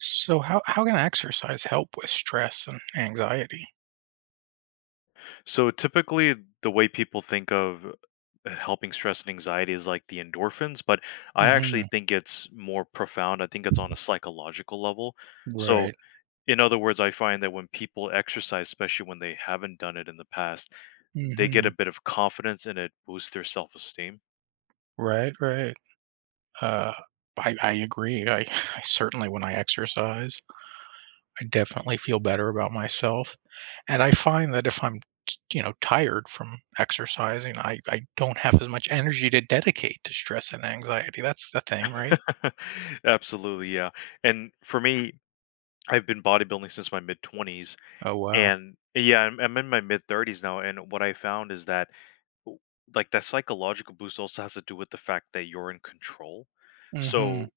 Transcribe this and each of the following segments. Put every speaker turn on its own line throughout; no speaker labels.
So how can exercise help with stress and anxiety?
So typically, the way people think of helping stress and anxiety is like the endorphins, but I actually
Mhm.
think it's more profound. I think it's on a psychological level. So,
Right.
in other words, I find that when people exercise, especially when they haven't done it in the past, they get a
Mhm.
bit of confidence and it boosts their self esteem.
Right, right. Uh, I agree. I I certainly when I exercise, I definitely feel better about myself. And I find that if I'm tired from exercising, I don't have as much energy to dedicate to stress and anxiety. That's the thing, right?
Absolutely, yeah. And for me, I've been bodybuilding since my mid 20s.
Oh wow.
And yeah, I'm in my mid-30s now, and what I found is that w like, that psychological boost also has to do with the fact that you're in control.
Mhm.
So,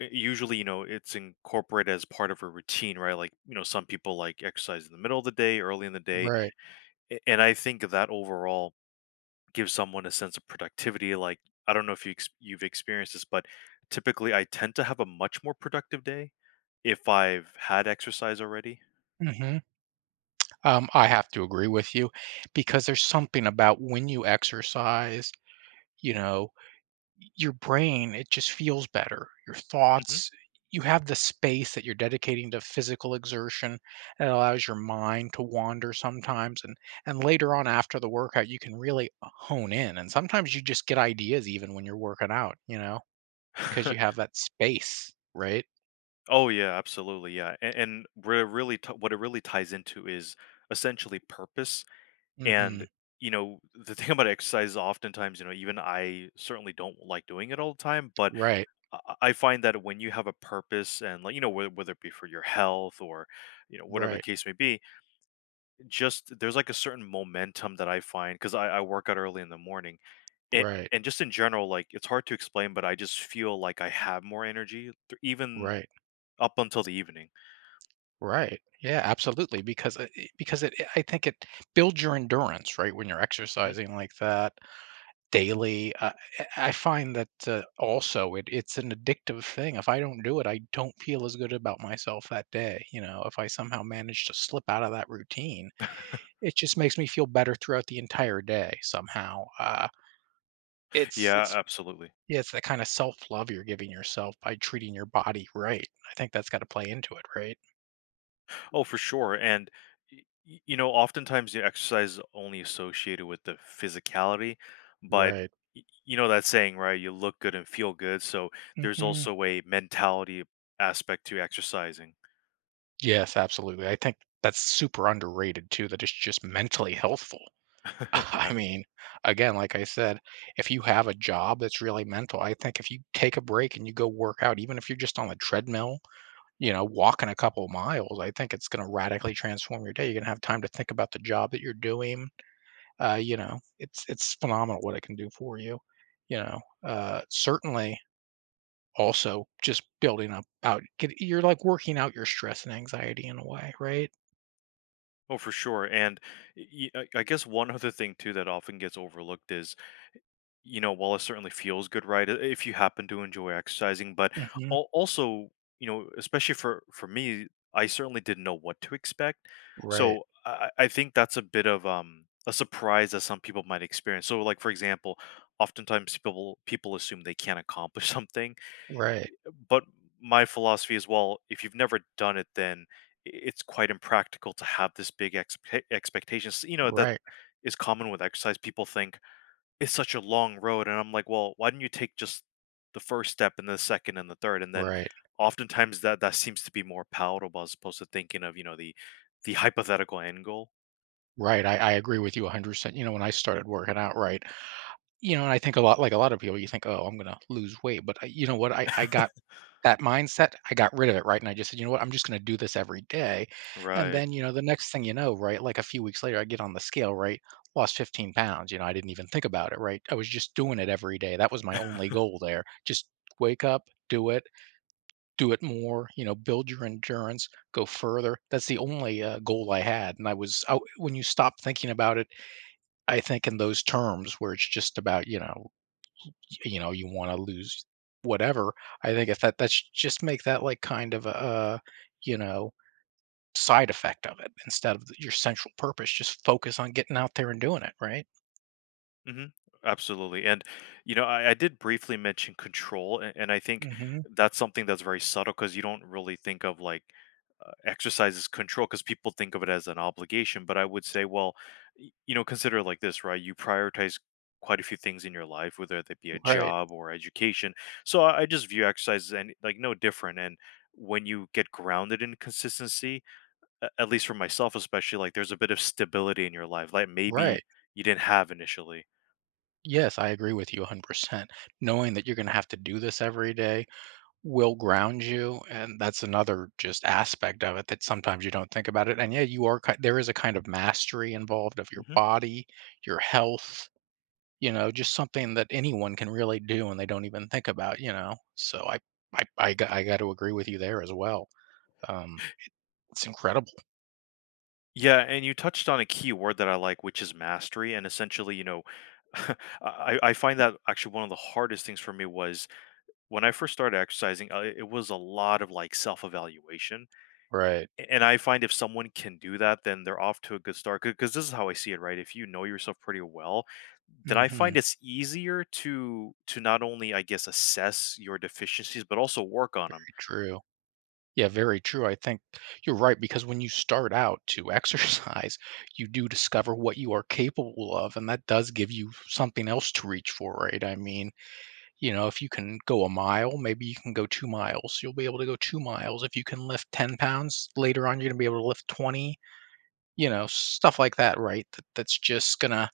u usually, you know, it's incorporated as part of a routine, right? Like, you know, some people, like, exercise in the middle of the day, early in the day,
Right.
a and I think that overall gives someone a sense of productivity, like, I don't know if you've experienced this, but typically, I tend to have a much more productive day if I've had exercise already.
Mhm. I have to agree with you because there's something about when you exercise, you know, your brain, it just feels better. Your
Mhm.
thoughts, you have the space that you're dedicating to physical exertion, and it allows your mind to wander sometimes, and later on after the workout you can really hone in, and sometimes you just get ideas even when you're working out, you know, because you have that space, right?
Oh yeah, absolutely. Yeah, and really, what it really ties into is essentially purpose. And
Mhm.
you know, the thing about exercise, is oftentimes, you know, even I certainly don't like doing it all the time, but
Right.
I find that when you have a purpose, and like you know, whether it be for your health or you know whatever the
Right.
case may be, just there's like a certain momentum that I find because I work out early in the morning.
Right.
And just in general, like it's hard to explain, but I just feel like I have more energy, even
Right.
up until the evening.
Right. Yeah, absolutely. Because I think it builds your endurance, right? When you're
Mm-hmm.
exercising like that daily, I find that also it's an addictive thing. If I don't do it, I don't feel as good about myself that day. You know, if I somehow manage to slip out of that routine, it just makes me feel better throughout the entire day somehow. Uh, it's
Yeah,
it's
absolutely.
yeah, it's that kind of self love you're giving yourself by treating your body right. I think that's got to play into it, right?
Oh, for sure. And you know, oftentimes the exercise is only associated with the physicality, but
Right.
you know that saying, right? You look good and feel good. So there's
Hmm.
also a mentality aspect to exercising.
Yes, absolutely. I think that's super underrated too, that it's just mentally healthful.
Yeah.
I mean, again, like I said, if you have a job that's really mental, I think if you take a break and you go work out, even if you're just on the treadmill, you know, walking a couple of miles, I think it's going to radically transform your day. You're going to have time to think about the job that you're doing. You know, it's phenomenal what it can do for you. You know, certainly also just building up out. Get, you're like working out your stress and anxiety in a way, right?
Oh, for sure. And I guess one other thing too that often gets overlooked is, you know, while it certainly feels good, right? If you happen to enjoy exercising, but
Mhm.
also, you know, especially for me, I certainly didn't know what to expect.
Right,
So I think that's a bit of a surprise that some people might experience. So, like for example, oftentimes people assume they can't accomplish something,
right,
but my philosophy is, well, if you've never done it, then it's quite impractical to have this big expectations. You know, that
right,
is common with exercise. People think it's such a long road, and I'm like, "Well, why didn't you take just the first step and the second and the third?" And then
right,
oftentimes that seems to be more palatable as opposed to thinking of, you know, the hypothetical end goal.
right. I agree with you 100%. You know, when I started working out, right, you know, and I think a lot, like a lot of people, you think, oh, I'm going to lose weight. But you know what? I got that mindset. I got rid of it, right? And I just said, you know what? I'm just going to do this every day. And
Right.
then, you know, the next thing you know, right, like a few weeks later, I get on the scale, right, lost 15 pounds. You know, I didn't even think about it, right? I was just doing it every day. That was my only goal there. Just wake up, do it. Do it more, you know, build your endurance, go further. That's the only goal I had. And when you stop thinking about it, I think in those terms where it's just about, you know, you know, you want to lose whatever. I think if that, that's just make that like kind of a, you know, side effect of it instead of your central purpose. Just focus on getting out there and doing it. Right.
Hmm. Absolutely. And, you know, I did briefly mention control, and I think
Hmm.
that's something that's very subtle because you don't really think of like exercise as control, because people think of it as an obligation. But I would say, well, you know, consider it like this, right? You prioritize quite a few things in your life, whether that be a
Right.
job or education. So I just view exercise as any, like no different. And when you get grounded in consistency, at least for myself, especially, like there's a bit of stability in your life, like maybe
Right.
you didn't have initially.
Yes, I agree with you 100%. Knowing that you're going to have to do this every day will ground you, and that's another just aspect of it that sometimes you don't think about it. And yeah, you are ki there is a kind of mastery involved of your
Hmm.
body, your health, you know, just something that anyone can really do and they don't even think about, you know? So I got to agree with you there as well. Um, it's incredible.
Yeah, and you touched on a key word that I like, which is mastery. And essentially, you know, I find that actually one of the hardest things for me was when I first started exercising, it was a lot of like self evaluation.
Right.
And I find if someone can do that, then they're off to a good start. Because this is how I see it, right? If you know yourself pretty well, then I find
Mhm.
it's easier to not only, I guess, assess your deficiencies, but also work on them.
Very true. Yeah, very true. I think you're right because when you start out to exercise, you do discover what you are capable of, and that does give you something else to reach for, right? I mean, you know, if you can go a mile, maybe you can go two miles. You'll be able to go two miles. If you can lift 10 pounds, later on, you're going to be able to lift 20, you know, stuff like that, right? That's just going to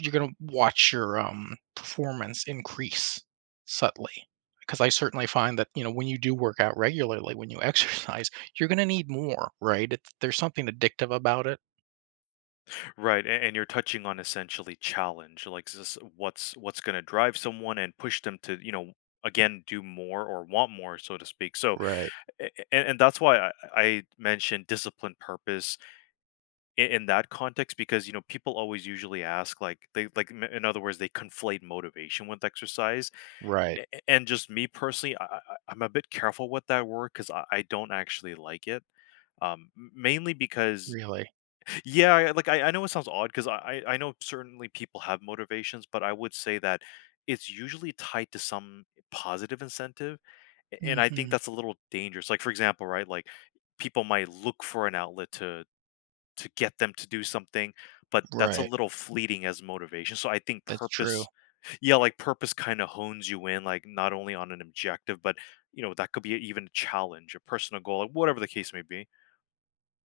you're gonna watch your performance increase subtly. Because I certainly find that you know when you do work out regularly, when you exercise, you're gonna need more, right? It's, there's something addictive about it,
Right, and you're touching on essentially challenge, like, this, what's going to drive someone and push them to, you know, again do more or want more, so to speak. So,
right?
and that's why I mentioned discipline, purpose in that context, because you know, people always usually ask, like, they in other words, they conflate motivation with exercise.
Right.
And just me personally, I'm a bit careful with that word because I don't actually like it, mainly because,
Really.
yeah, like I know it sounds odd because I know certainly people have motivations, but I would say that it's usually tied to some positive incentive, and I think
Hmm.
that's a little dangerous. Like for example, right, like people might look for an outlet to get them to do something, but that's a
Right.
little fleeting as motivation. So I think
That's true.
purpose, yeah, like purpose kind of hones you in, like not only on an objective, but, you know, that could be even a challenge, a personal goal, like, whatever the case may be.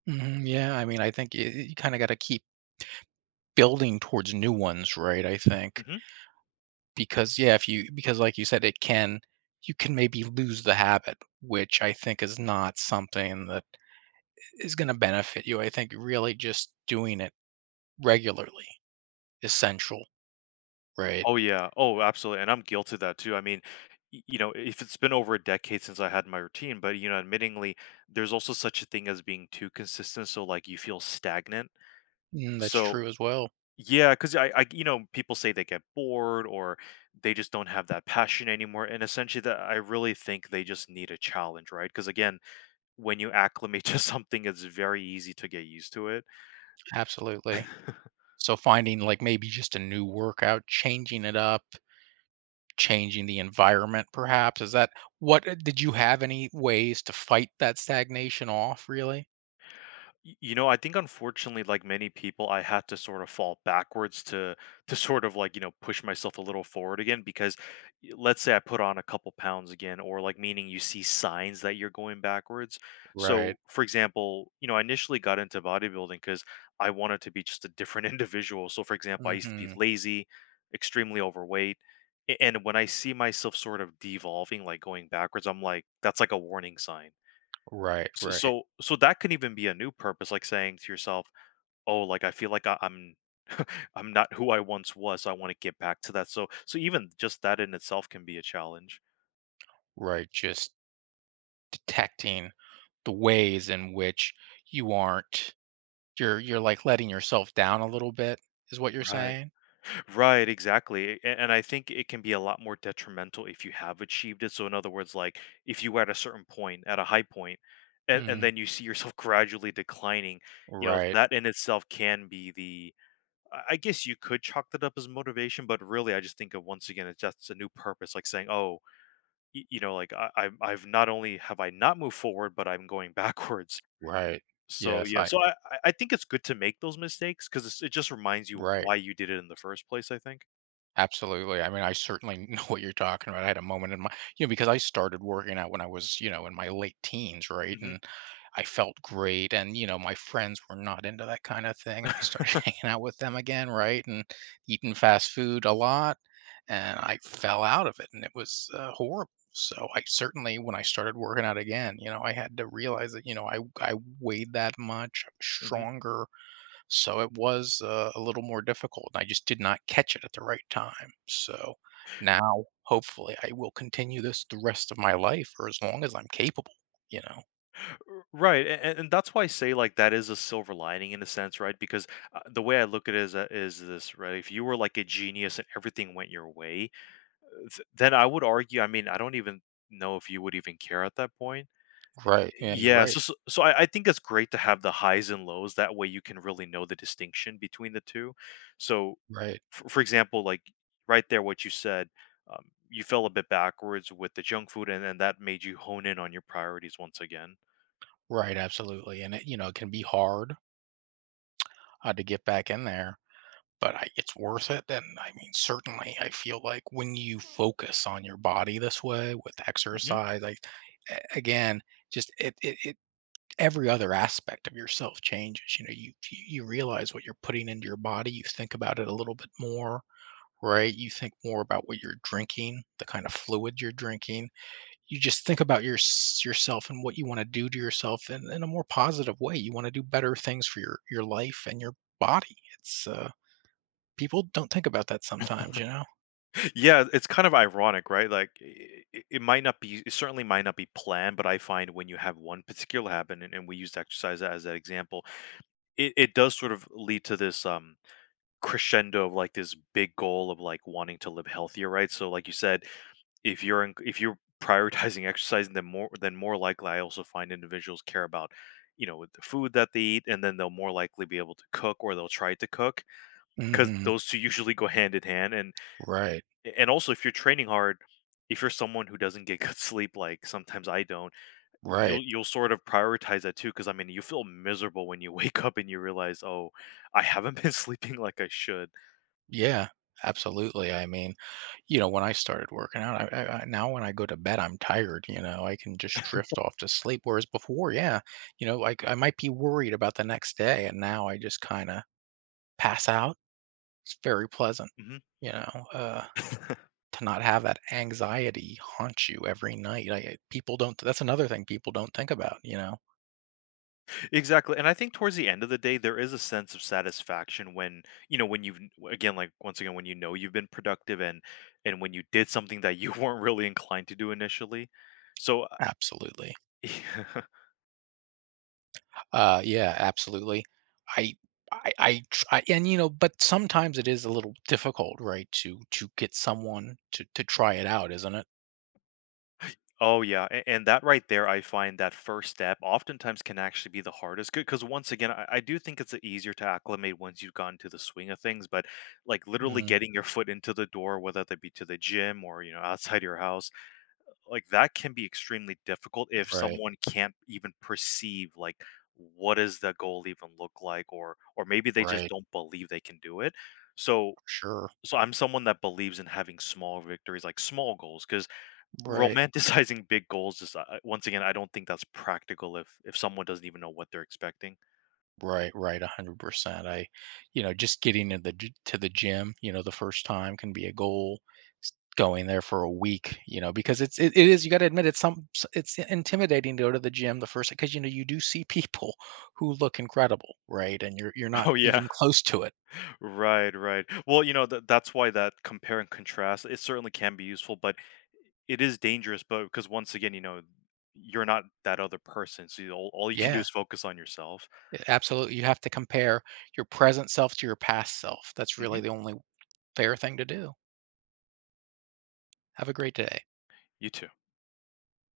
Hmm. Yeah. I mean, I think you kind of got to keep building towards new ones, right? I think
Mm-hmm.
because yeah, if you because like you said, it can you can maybe lose the habit, which I think is not something that is gonna benefit you. I think really just doing it regularly, essential, right?
Oh yeah. Oh, absolutely. And I'm guilty of that too. I mean, you know, if it's been over a decade since I had my routine, but, you know, admittingly, there's also such a thing as being too consistent. So like you feel stagnant.
Mm, that's
So
true as well.
yeah, because you know, people say they get bored or they just don't have that passion anymore. And essentially, that, I really think they just need a challenge, right? Because again, when you acclimate to something, it's very easy to get used to it.
Absolutely. So finding like maybe just a new workout, changing it up, changing the environment perhaps. Is that what did you have any ways to fight that stagnation off really?
You know, I think, unfortunately, like many people, I had to sort of fall backwards to sort of, like, you know, push myself a little forward again. Because let's say I put on a couple pounds again, or, like, meaning, you see signs that you're going backwards. So,
Right.
for example, you know, I initially got into bodybuilding because I wanted to be just a different individual. So, for example, I used to be
Hmm.
lazy, extremely overweight, and when I see myself sort of devolving, like going backwards, I'm like, that's like a warning sign.
Right,
S
right,
so so that can even be a new purpose, like saying to yourself, "Oh, like, I feel like I I'm I'm not who I once was, so I wanna get back to that." So even just that in itself can be a challenge.
right. Just detecting the ways in which you aren't you're like letting yourself down a little bit is what you're
Right.
saying?
Right, exactly, and I think it can be a lot more detrimental if you have achieved it, so in other words, like, if you were at a certain point, at a high point, and
Mm,
then you see yourself gradually declining, you know,
right,
that in itself can be, the I guess, you could chalk that up as motivation, but really I just think of, once again, it's just a new purpose, like saying, "Oh, you know, like I've not only have I not moved forward, but I'm going backwards,
right.
so
Yes,
yeah,
I
so I think it's good to make those mistakes because it just reminds you
right.
why you did it in the first place, I think."
Absolutely. I mean, I certainly know what you're talking about. I had a moment in my, you know, because I started working out when I was, you know, in my late teens, right?
Hmm.
And I felt great and, you know, my friends were not into that kind of thing and I started hanging out with them again, right? And eating fast food a lot and I fell out of it and it was horrible. So I certainly when I started working out again, you know, I had to realize that, you know, I weighed that much, I was
Hmm.
stronger. So it was, a little more difficult, and I just did not catch it at the right time. So now, hopefully, I will continue this the rest of my life or as long as I'm capable, you know?
Right, and that's why I say like that is a silver lining in a sense, right? Because the way I look at it is this, right? If you were like a genius and everything went your way, then I would argue, I mean, I don't even know if you would even care at that point.
Right. Yeah, you're
Yeah,
right.
so I think it's great to have the highs and lows, that way you can really know the distinction between the two. So,
Right.
for example, like, right there, what you said, you fell a bit backwards with the junk food, and then that made you hone in on your priorities once again.
Right, absolutely, and it you know, it can be hard, to get back in there, but I it's worth it, and, I mean, certainly, I feel like when you focus on your body this way with
Mhm.
exercise, like, a again, just it it it every other aspect of yourself changes. You know, you realize what you're putting into your body. You think about it a little bit more, right? You think more about what you're drinking, the kind of fluid you're drinking. You just think about yourself and what you want to do to yourself in a more positive way. You want to do better things for your life and your body. It's people don't think about that sometimes, you know.
Yeah, it's kind of ironic, right? Like, I it might not be, it certainly might not be planned, but I find when you have one particular habit, and we used exercise as that example, it does sort of lead to this, crescendo of like this big goal of like wanting to live healthier, right? So like you said, if you're prioritizing exercise, then more likely I also find individuals care about, you know, the food that they eat, and then they'll more likely be able to cook, or they'll try to cook, because
Hmm.
those two usually go hand in hand. And
Right.
and also, if you're training hard. If you're someone who doesn't get good sleep, like sometimes I don't, you'll
Right.
you'll sort of prioritize that too. Because, I mean, you feel miserable when you wake up and you realize, oh, I haven't been sleeping like I should.
Yeah. Absolutely. I mean, you know, when I started working out, I now when I go to bed, I'm tired. You know, I can just drift off to sleep. Whereas before, yeah, you know, like I might be worried about the next day, and now I just kind of pass out. It's very pleasant,
Hmm.
you know, to not have that anxiety haunt you every night. I, people don't. That's another thing people don't think about. You know,
Exactly, and I think towards the end of the day, there is a sense of satisfaction when, you know, when you've, again, like, once again, when you know you've been productive, and when you did something that you weren't really inclined to do initially. So,
absolutely. Yeah, absolutely. I, and you know, but sometimes it is a little difficult, right? To get someone to try it out, isn't it?
oh, yeah, a and that right there, I find that first step oftentimes can actually be the hardest because, once again, I do think it's easier to acclimate once you've gotten to the swing of things, but, like, literally
Mm,
getting your foot into the door, whether that be to the gym or, you know, outside your house, like that can be extremely difficult if
right,
someone can't even perceive like what does the goal even look like, or maybe they just
right,
don't believe they can do it. so
sure,
so I'm someone that believes in having small victories, like small goals, because
right,
romanticizing big goals is, once again, I don't think that's practical if someone doesn't even know what they're expecting.
right, right, 100%. You know, just getting in to the gym, you know, the first time can be a goal. Going there for a week, you know, because it is you got to admit it's intimidating to go to the gym the first because you know you do see people who look incredible, right? And you're not
Oh yeah.
even close to it.
Right, right. Well, you know, that's why, that compare and contrast, it certainly can be useful, but it is dangerous, but because, once again, you know, you're not that other person. So you, all you can do
Yeah,
is focus on yourself.
a absolutely, you have to compare your present self to your past self. That's
Hmm.
really the only fair thing to do. Have a great day.
You too.